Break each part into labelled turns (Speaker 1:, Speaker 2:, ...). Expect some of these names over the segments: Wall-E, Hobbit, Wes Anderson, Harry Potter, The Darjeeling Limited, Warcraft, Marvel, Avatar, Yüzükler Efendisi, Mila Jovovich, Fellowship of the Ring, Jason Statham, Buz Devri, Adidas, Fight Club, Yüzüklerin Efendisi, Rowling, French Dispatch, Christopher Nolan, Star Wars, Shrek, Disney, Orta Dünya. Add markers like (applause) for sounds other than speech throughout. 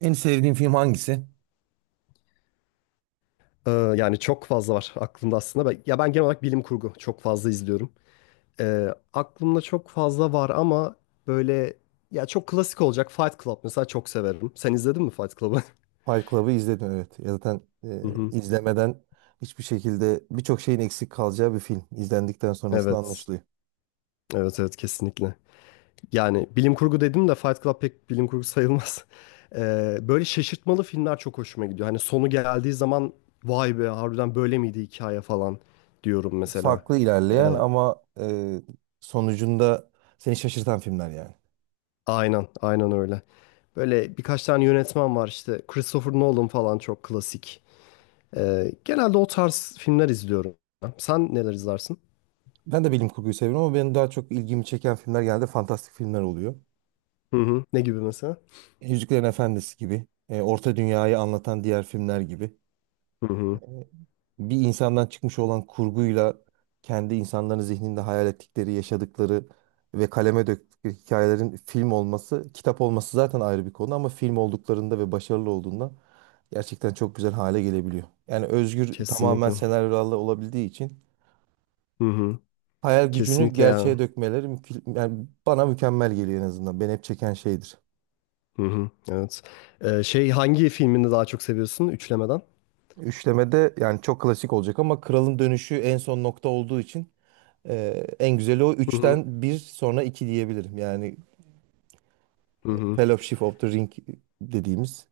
Speaker 1: En sevdiğin film hangisi?
Speaker 2: Yani çok fazla var aklımda aslında. Ben genel olarak bilim kurgu çok fazla izliyorum. Ee, aklımda çok fazla var ama böyle ya çok klasik olacak Fight Club mesela çok severim. Sen izledin mi Fight Club'ı? (laughs)
Speaker 1: Fight Club'ı izledim, evet. Ya zaten
Speaker 2: Hı hı.
Speaker 1: izlemeden hiçbir şekilde birçok şeyin eksik kalacağı bir film. İzlendikten sonrasında
Speaker 2: Evet.
Speaker 1: anlaşılıyor.
Speaker 2: Evet, evet, kesinlikle. Yani bilim kurgu dedim de Fight Club pek bilim kurgu sayılmaz. (laughs) Böyle şaşırtmalı filmler çok hoşuma gidiyor. Hani sonu geldiği zaman vay be harbiden böyle miydi hikaye falan diyorum mesela.
Speaker 1: Farklı ilerleyen
Speaker 2: Ee,
Speaker 1: ama sonucunda seni şaşırtan filmler yani.
Speaker 2: Aynen, aynen öyle. Böyle birkaç tane yönetmen var işte. Christopher Nolan falan çok klasik. Genelde o tarz filmler izliyorum. Sen neler izlersin?
Speaker 1: Ben de bilim kurguyu seviyorum ama benim daha çok ilgimi çeken filmler genelde fantastik filmler oluyor.
Speaker 2: Hı hı. Ne gibi mesela?
Speaker 1: Yüzüklerin Efendisi gibi, Orta Dünya'yı anlatan diğer filmler gibi.
Speaker 2: Hı hı.
Speaker 1: Bir insandan çıkmış olan kurguyla kendi insanların zihninde hayal ettikleri, yaşadıkları ve kaleme döktükleri hikayelerin film olması, kitap olması zaten ayrı bir konu ama film olduklarında ve başarılı olduğunda gerçekten çok güzel hale gelebiliyor. Yani özgür tamamen
Speaker 2: Kesinlikle.
Speaker 1: senaryolarla olabildiği için
Speaker 2: Hı hı.
Speaker 1: hayal gücünü
Speaker 2: Kesinlikle yani.
Speaker 1: gerçeğe dökmeleri yani bana mükemmel geliyor en azından. Beni hep çeken şeydir.
Speaker 2: Hı hı. Evet. Şey hangi filmini daha çok seviyorsun üçlemeden?
Speaker 1: Üçlemede yani çok klasik olacak ama Kralın Dönüşü en son nokta olduğu için en güzeli o,
Speaker 2: Hı hı.
Speaker 1: üçten bir sonra 2 diyebilirim. Yani
Speaker 2: Hı hı.
Speaker 1: Fellowship of the Ring dediğimiz.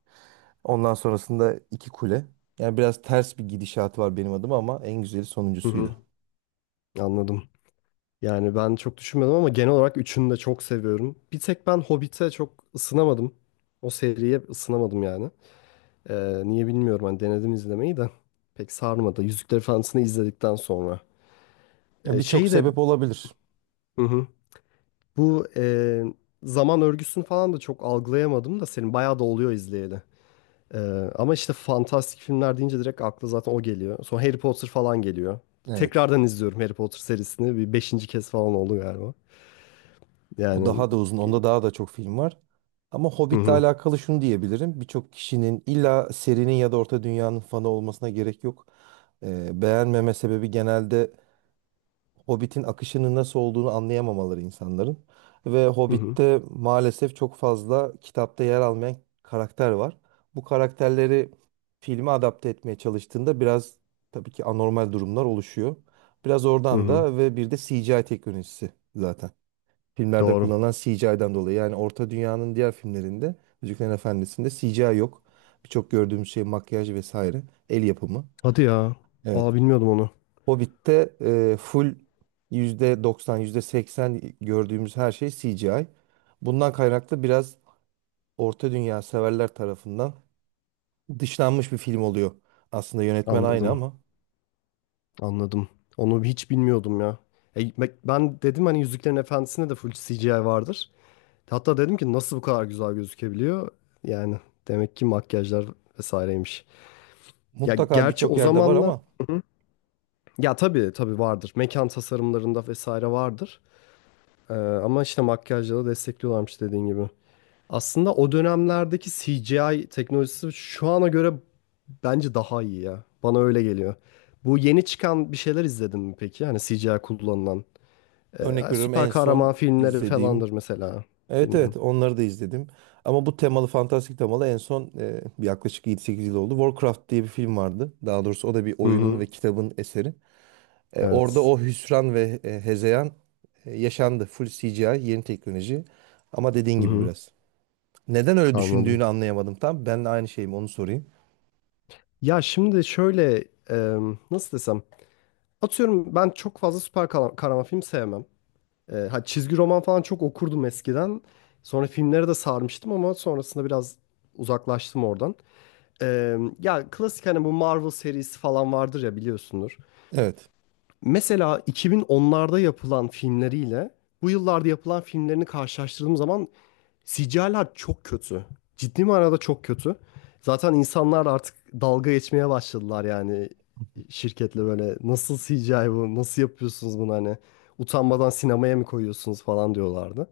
Speaker 1: Ondan sonrasında iki kule. Yani biraz ters bir gidişatı var benim adıma ama en güzeli
Speaker 2: Hı
Speaker 1: sonuncusuydu.
Speaker 2: hı. Anladım. Yani ben çok düşünmedim ama genel olarak üçünü de çok seviyorum. Bir tek ben Hobbit'e çok ısınamadım. O seriye ısınamadım yani. Niye bilmiyorum hani denedim izlemeyi de pek sarmadı. Yüzükler Efendisi'ni izledikten sonra.
Speaker 1: Ya birçok
Speaker 2: Şeyi de
Speaker 1: sebep olabilir.
Speaker 2: hı hı, bu zaman örgüsünü falan da çok algılayamadım da senin bayağı da oluyor izleyeli. Ee, ama işte fantastik filmler deyince direkt akla zaten o geliyor. Sonra Harry Potter falan geliyor.
Speaker 1: Evet.
Speaker 2: Tekrardan izliyorum Harry Potter serisini. Bir beşinci kez falan oldu galiba.
Speaker 1: O
Speaker 2: Yani
Speaker 1: daha da uzun. Onda daha da çok film var. Ama
Speaker 2: hı
Speaker 1: Hobbit'le
Speaker 2: hı,
Speaker 1: alakalı şunu diyebilirim. Birçok kişinin illa serinin ya da Orta Dünya'nın fanı olmasına gerek yok. Beğenmeme sebebi genelde Hobbit'in akışının nasıl olduğunu anlayamamaları insanların. Ve
Speaker 2: hı hı,
Speaker 1: Hobbit'te maalesef çok fazla kitapta yer almayan karakter var. Bu karakterleri filme adapte etmeye çalıştığında biraz tabii ki anormal durumlar oluşuyor. Biraz
Speaker 2: hı
Speaker 1: oradan
Speaker 2: hı.
Speaker 1: da, ve bir de CGI teknolojisi zaten. Filmlerde
Speaker 2: Doğru.
Speaker 1: kullanılan CGI'den dolayı. Yani Orta Dünya'nın diğer filmlerinde, Yüzüklerin Efendisi'nde CGI yok. Birçok gördüğümüz şey makyaj vesaire. El yapımı.
Speaker 2: Hadi ya.
Speaker 1: Evet.
Speaker 2: Aa, bilmiyordum onu.
Speaker 1: Hobbit'te full %90, %80 gördüğümüz her şey CGI. Bundan kaynaklı biraz Orta Dünya severler tarafından dışlanmış bir film oluyor. Aslında yönetmen aynı
Speaker 2: Anladım.
Speaker 1: ama
Speaker 2: Anladım. Onu hiç bilmiyordum ya. Bak ben dedim hani Yüzüklerin Efendisi'nde de full CGI vardır. Hatta dedim ki nasıl bu kadar güzel gözükebiliyor? Yani demek ki makyajlar vesaireymiş. Ya
Speaker 1: mutlaka
Speaker 2: gerçi
Speaker 1: birçok
Speaker 2: o
Speaker 1: yerde var
Speaker 2: zamanlar.
Speaker 1: ama
Speaker 2: Hı hı. Ya tabii, tabii vardır. Mekan tasarımlarında vesaire vardır. Ama işte makyajla da destekliyorlarmış dediğin gibi. Aslında o dönemlerdeki CGI teknolojisi şu ana göre bence daha iyi ya. Bana öyle geliyor. Bu yeni çıkan bir şeyler izledin mi peki? Hani CGI kullanılan.
Speaker 1: örnek veriyorum
Speaker 2: Süper
Speaker 1: en son
Speaker 2: kahraman filmleri
Speaker 1: izlediğim.
Speaker 2: falandır mesela.
Speaker 1: Evet, evet,
Speaker 2: Bilmiyorum.
Speaker 1: onları da izledim. Ama bu temalı, fantastik temalı en son yaklaşık 7-8 yıl oldu. Warcraft diye bir film vardı. Daha doğrusu o da bir
Speaker 2: Hı
Speaker 1: oyunun
Speaker 2: hı.
Speaker 1: ve kitabın eseri. Orada
Speaker 2: Evet.
Speaker 1: o hüsran ve hezeyan yaşandı. Full CGI, yeni teknoloji. Ama dediğin
Speaker 2: Hı
Speaker 1: gibi
Speaker 2: hı.
Speaker 1: biraz. Neden öyle
Speaker 2: Anladım.
Speaker 1: düşündüğünü anlayamadım tam. Ben de aynı şeyim, onu sorayım.
Speaker 2: Ya şimdi şöyle e, nasıl desem. Atıyorum ben çok fazla kahraman film sevmem. Çizgi roman falan çok okurdum eskiden. Sonra filmlere de sarmıştım ama sonrasında biraz uzaklaştım oradan. E, ya klasik hani bu Marvel serisi falan vardır ya biliyorsundur.
Speaker 1: Evet.
Speaker 2: Mesela 2010'larda yapılan filmleriyle bu yıllarda yapılan filmlerini karşılaştırdığım zaman Sicalar çok kötü. Ciddi manada çok kötü. Zaten insanlar artık dalga geçmeye başladılar yani şirketle böyle nasıl CGI, bu nasıl yapıyorsunuz bunu, hani utanmadan sinemaya mı koyuyorsunuz falan diyorlardı.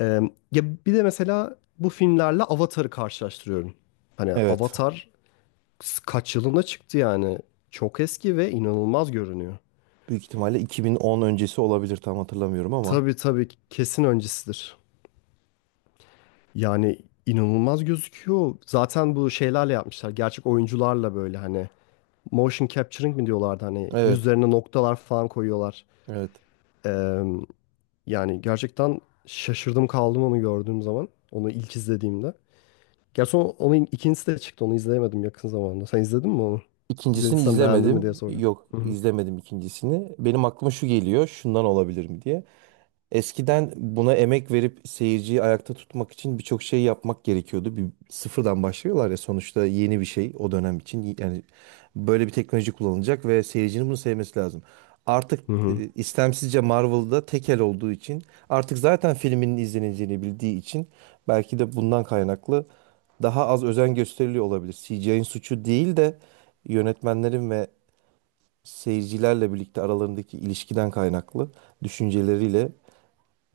Speaker 2: Ee, ya bir de mesela bu filmlerle Avatar'ı karşılaştırıyorum. Hani
Speaker 1: Evet.
Speaker 2: Avatar kaç yılında çıktı yani, çok eski ve inanılmaz görünüyor.
Speaker 1: Büyük ihtimalle 2010 öncesi olabilir, tam hatırlamıyorum ama.
Speaker 2: Tabii, tabii, kesin öncesidir. Yani inanılmaz gözüküyor. Zaten bu şeylerle yapmışlar. Gerçek oyuncularla böyle hani motion capturing mi diyorlardı, hani
Speaker 1: Evet.
Speaker 2: yüzlerine noktalar falan koyuyorlar.
Speaker 1: Evet.
Speaker 2: Ee, yani gerçekten şaşırdım kaldım onu gördüğüm zaman. Onu ilk izlediğimde. Gerçi onun ikincisi de çıktı. Onu izleyemedim yakın zamanda. Sen izledin mi onu?
Speaker 1: İkincisini
Speaker 2: İzlediysen beğendin mi diye
Speaker 1: izlemedim.
Speaker 2: soracağım.
Speaker 1: Yok,
Speaker 2: Hı hı.
Speaker 1: izlemedim ikincisini. Benim aklıma şu geliyor. Şundan olabilir mi diye. Eskiden buna emek verip seyirciyi ayakta tutmak için birçok şey yapmak gerekiyordu. Bir sıfırdan başlıyorlar ya sonuçta, yeni bir şey o dönem için. Yani böyle bir teknoloji kullanılacak ve seyircinin bunu sevmesi lazım. Artık
Speaker 2: Hı hı.
Speaker 1: istemsizce Marvel'da tekel olduğu için, artık zaten filminin izleneceğini bildiği için belki de bundan kaynaklı daha az özen gösteriliyor olabilir. CGI'nin suçu değil de yönetmenlerin ve seyircilerle birlikte aralarındaki ilişkiden kaynaklı düşünceleriyle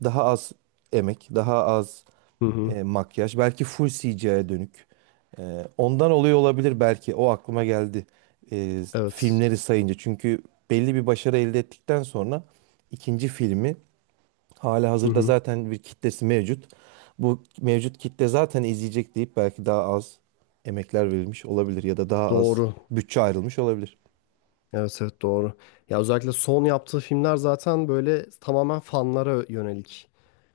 Speaker 1: daha az emek, daha az
Speaker 2: Hı hı.
Speaker 1: makyaj. Belki full CGI'ye dönük. Ondan oluyor olabilir belki. O aklıma geldi.
Speaker 2: Evet.
Speaker 1: Filmleri sayınca. Çünkü belli bir başarı elde ettikten sonra ikinci filmi, hala
Speaker 2: Hı
Speaker 1: hazırda
Speaker 2: hı.
Speaker 1: zaten bir kitlesi mevcut. Bu mevcut kitle zaten izleyecek deyip belki daha az emekler verilmiş olabilir ya da daha az
Speaker 2: Doğru.
Speaker 1: bütçe ayrılmış olabilir.
Speaker 2: Evet, evet, doğru. Ya özellikle son yaptığı filmler zaten böyle tamamen fanlara yönelik.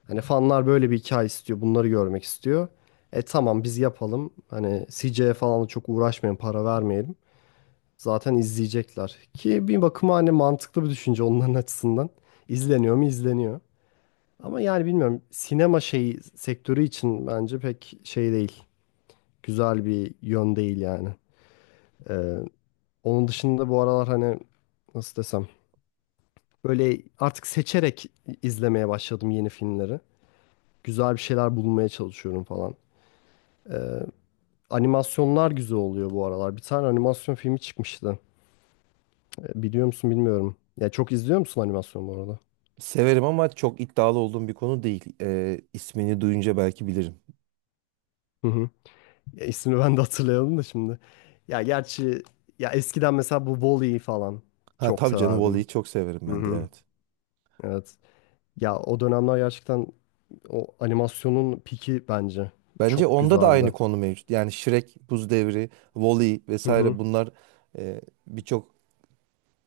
Speaker 2: Hani fanlar böyle bir hikaye istiyor. Bunları görmek istiyor. E tamam biz yapalım, hani CJ'ye falan da çok uğraşmayın, para vermeyelim. Zaten izleyecekler. Ki bir bakıma hani mantıklı bir düşünce onların açısından. İzleniyor mu? İzleniyor. Ama yani bilmiyorum, sinema şeyi sektörü için bence pek şey değil. Güzel bir yön değil yani. Ee, onun dışında bu aralar hani nasıl desem böyle artık seçerek izlemeye başladım yeni filmleri. Güzel bir şeyler bulmaya çalışıyorum falan. Ee, Animasyonlar güzel oluyor bu aralar. Bir tane animasyon filmi çıkmıştı. E, biliyor musun bilmiyorum. Ya çok izliyor musun animasyon bu arada?
Speaker 1: Severim ama çok iddialı olduğum bir konu değil. İsmini duyunca belki bilirim.
Speaker 2: Hı hı. Ya ismini ben de hatırlayalım da şimdi. Ya gerçi ya eskiden mesela bu Wall-E falan
Speaker 1: Ha
Speaker 2: çok
Speaker 1: tabii canım,
Speaker 2: severdim.
Speaker 1: Wall-E'yi çok severim
Speaker 2: Hı
Speaker 1: ben de,
Speaker 2: hı.
Speaker 1: evet.
Speaker 2: Evet. Ya o dönemler gerçekten o animasyonun piki bence
Speaker 1: Bence
Speaker 2: çok
Speaker 1: onda da aynı
Speaker 2: güzeldi.
Speaker 1: konu mevcut. Yani Shrek, Buz Devri, Wall-E
Speaker 2: Hı hı.
Speaker 1: vesaire bunlar birçok,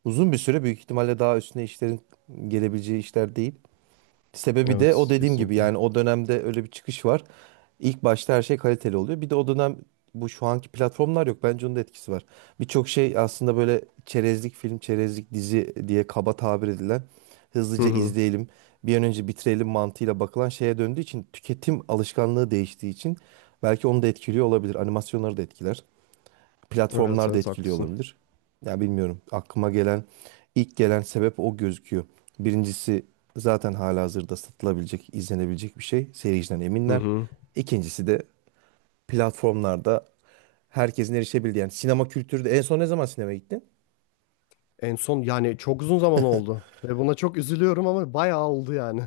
Speaker 1: uzun bir süre büyük ihtimalle daha üstüne işlerin gelebileceği işler değil. Sebebi de o
Speaker 2: Evet,
Speaker 1: dediğim gibi,
Speaker 2: kesinlikle.
Speaker 1: yani o dönemde öyle bir çıkış var. İlk başta her şey kaliteli oluyor. Bir de o dönem bu şu anki platformlar yok. Bence onun da etkisi var. Birçok şey aslında böyle çerezlik film, çerezlik dizi diye kaba tabir edilen,
Speaker 2: Hı
Speaker 1: hızlıca
Speaker 2: hı.
Speaker 1: izleyelim, bir an önce bitirelim mantığıyla bakılan şeye döndüğü için, tüketim alışkanlığı değiştiği için belki onu da etkiliyor olabilir. Animasyonları da etkiler,
Speaker 2: Evet,
Speaker 1: platformlar da
Speaker 2: evet,
Speaker 1: etkili
Speaker 2: haklısın.
Speaker 1: olabilir. Ya bilmiyorum. Aklıma gelen ilk gelen sebep o gözüküyor. Birincisi, zaten halihazırda satılabilecek, izlenebilecek bir şey. Seyirciden
Speaker 2: Hı
Speaker 1: eminler.
Speaker 2: hı.
Speaker 1: İkincisi de platformlarda herkesin erişebildiği. Yani sinema kültürü de, en son ne zaman sinemaya gittin?
Speaker 2: En son yani çok uzun zaman oldu ve buna çok üzülüyorum ama bayağı oldu yani.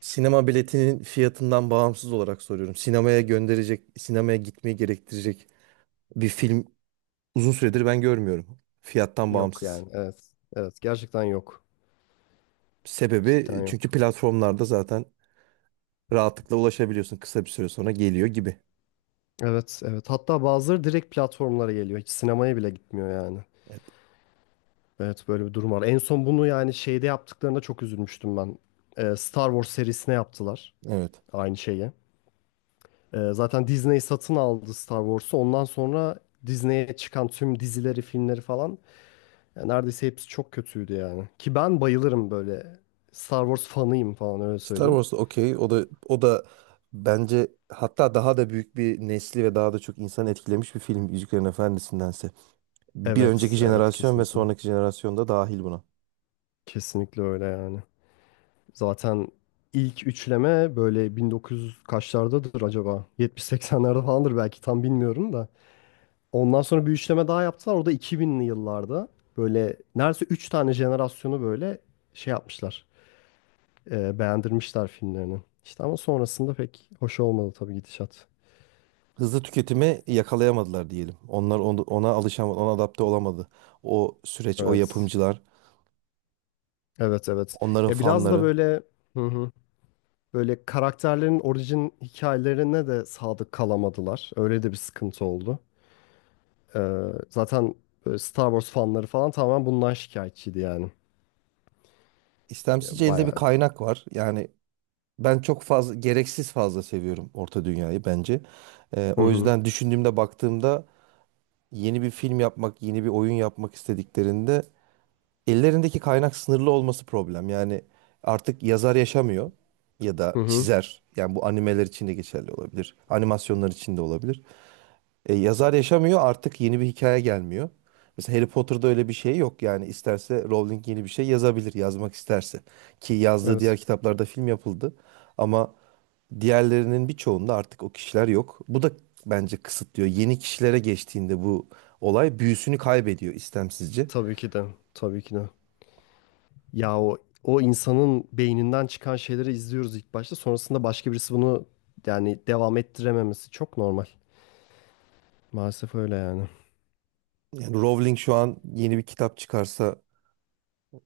Speaker 1: Sinema biletinin fiyatından bağımsız olarak soruyorum. Sinemaya gönderecek, sinemaya gitmeyi gerektirecek bir film uzun süredir ben görmüyorum. Fiyattan
Speaker 2: Yok
Speaker 1: bağımsız.
Speaker 2: yani, evet. Evet, gerçekten yok. Cidden
Speaker 1: Sebebi çünkü
Speaker 2: yok.
Speaker 1: platformlarda zaten rahatlıkla ulaşabiliyorsun. Kısa bir süre sonra geliyor gibi.
Speaker 2: Evet, evet, hatta bazıları direkt platformlara geliyor. Hiç sinemaya bile gitmiyor yani.
Speaker 1: Evet.
Speaker 2: Evet, böyle bir durum var. En son bunu yani şeyde yaptıklarında çok üzülmüştüm ben. Star Wars serisine yaptılar
Speaker 1: Evet.
Speaker 2: aynı şeyi. Zaten Disney satın aldı Star Wars'u. Ondan sonra Disney'e çıkan tüm dizileri, filmleri falan, yani neredeyse hepsi çok kötüydü yani. Ki ben bayılırım böyle, Star Wars fanıyım falan, öyle
Speaker 1: Star
Speaker 2: söyleyeyim.
Speaker 1: Wars da okey. O da, o da bence hatta daha da büyük bir nesli ve daha da çok insanı etkilemiş bir film Yüzüklerin Efendisi'ndense. Bir önceki
Speaker 2: Evet, evet,
Speaker 1: jenerasyon ve
Speaker 2: kesinlikle.
Speaker 1: sonraki jenerasyon da dahil buna.
Speaker 2: Kesinlikle öyle yani. Zaten ilk üçleme böyle 1900 kaçlardadır acaba? 70-80'lerde falandır, belki tam bilmiyorum da. Ondan sonra bir üçleme daha yaptılar. O da 2000'li yıllarda. Böyle neredeyse 3 tane jenerasyonu böyle şey yapmışlar, beğendirmişler filmlerini. İşte ama sonrasında pek hoş olmadı tabii gidişat.
Speaker 1: Hızlı tüketimi yakalayamadılar diyelim. Onlar ona alışamadı, ona adapte olamadı. O süreç, o
Speaker 2: Evet.
Speaker 1: yapımcılar,
Speaker 2: Evet, evet.
Speaker 1: onların
Speaker 2: Ya biraz da
Speaker 1: fanları.
Speaker 2: böyle hı hı, böyle karakterlerin orijin hikayelerine de sadık kalamadılar. Öyle de bir sıkıntı oldu. Zaten böyle Star Wars fanları falan tamamen bundan şikayetçiydi yani. Ya,
Speaker 1: İstemsizce elde bir
Speaker 2: bayağı.
Speaker 1: kaynak var. Yani ben çok fazla, gereksiz fazla seviyorum Orta Dünya'yı bence.
Speaker 2: Hı
Speaker 1: O
Speaker 2: hı.
Speaker 1: yüzden düşündüğümde, baktığımda yeni bir film yapmak, yeni bir oyun yapmak istediklerinde ellerindeki kaynak sınırlı olması problem. Yani artık yazar yaşamıyor ya da
Speaker 2: Hı hı.
Speaker 1: çizer. Yani bu animeler için de geçerli olabilir. Animasyonlar için de olabilir. Yazar yaşamıyor, artık yeni bir hikaye gelmiyor. Mesela Harry Potter'da öyle bir şey yok. Yani isterse Rowling yeni bir şey yazabilir, yazmak isterse. Ki yazdığı diğer
Speaker 2: Evet.
Speaker 1: kitaplarda film yapıldı. Ama diğerlerinin birçoğunda artık o kişiler yok. Bu da bence kısıtlıyor. Yeni kişilere geçtiğinde bu olay büyüsünü kaybediyor istemsizce.
Speaker 2: Tabii ki de. Tabii ki de. Ya o insanın beyninden çıkan şeyleri izliyoruz ilk başta. Sonrasında başka birisi bunu yani devam ettirememesi çok normal. Maalesef öyle yani.
Speaker 1: Yani Rowling şu an yeni bir kitap çıkarsa,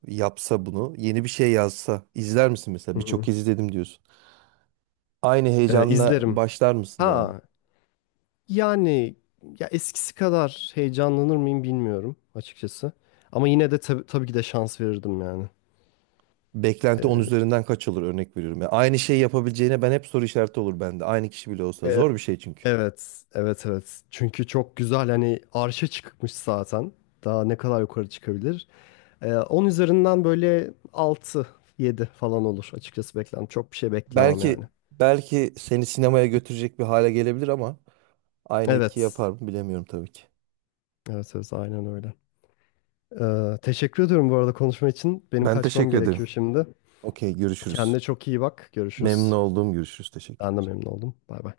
Speaker 1: yapsa bunu, yeni bir şey yazsa izler misin mesela?
Speaker 2: Hı
Speaker 1: Birçok
Speaker 2: hı.
Speaker 1: kez izledim diyorsun. Aynı heyecanla
Speaker 2: İzlerim.
Speaker 1: başlar mısın yani?
Speaker 2: Ha yani, ya eskisi kadar heyecanlanır mıyım bilmiyorum açıkçası. Ama yine de tabii ki de şans verirdim yani.
Speaker 1: Beklenti 10
Speaker 2: Ee,
Speaker 1: üzerinden kaç olur, örnek veriyorum. Yani aynı şeyi yapabileceğine ben, hep soru işareti olur bende. Aynı kişi bile olsa
Speaker 2: e-
Speaker 1: zor bir şey çünkü.
Speaker 2: Evet, evet, evet. Çünkü çok güzel, hani arşa çıkmış zaten. Daha ne kadar yukarı çıkabilir? 10 üzerinden böyle 6, 7 falan olur açıkçası beklentim. Çok bir şey beklemem yani.
Speaker 1: Belki, belki seni sinemaya götürecek bir hale gelebilir ama aynı etki
Speaker 2: Evet,
Speaker 1: yapar mı bilemiyorum tabii ki.
Speaker 2: evet, evet, aynen öyle. Teşekkür ediyorum bu arada konuşma için. Benim
Speaker 1: Ben
Speaker 2: kaçmam
Speaker 1: teşekkür ederim.
Speaker 2: gerekiyor şimdi.
Speaker 1: Okey, görüşürüz.
Speaker 2: Kendine çok iyi bak.
Speaker 1: Memnun
Speaker 2: Görüşürüz.
Speaker 1: olduğum, görüşürüz.
Speaker 2: Ben de
Speaker 1: Teşekkürler.
Speaker 2: memnun oldum. Bay bay.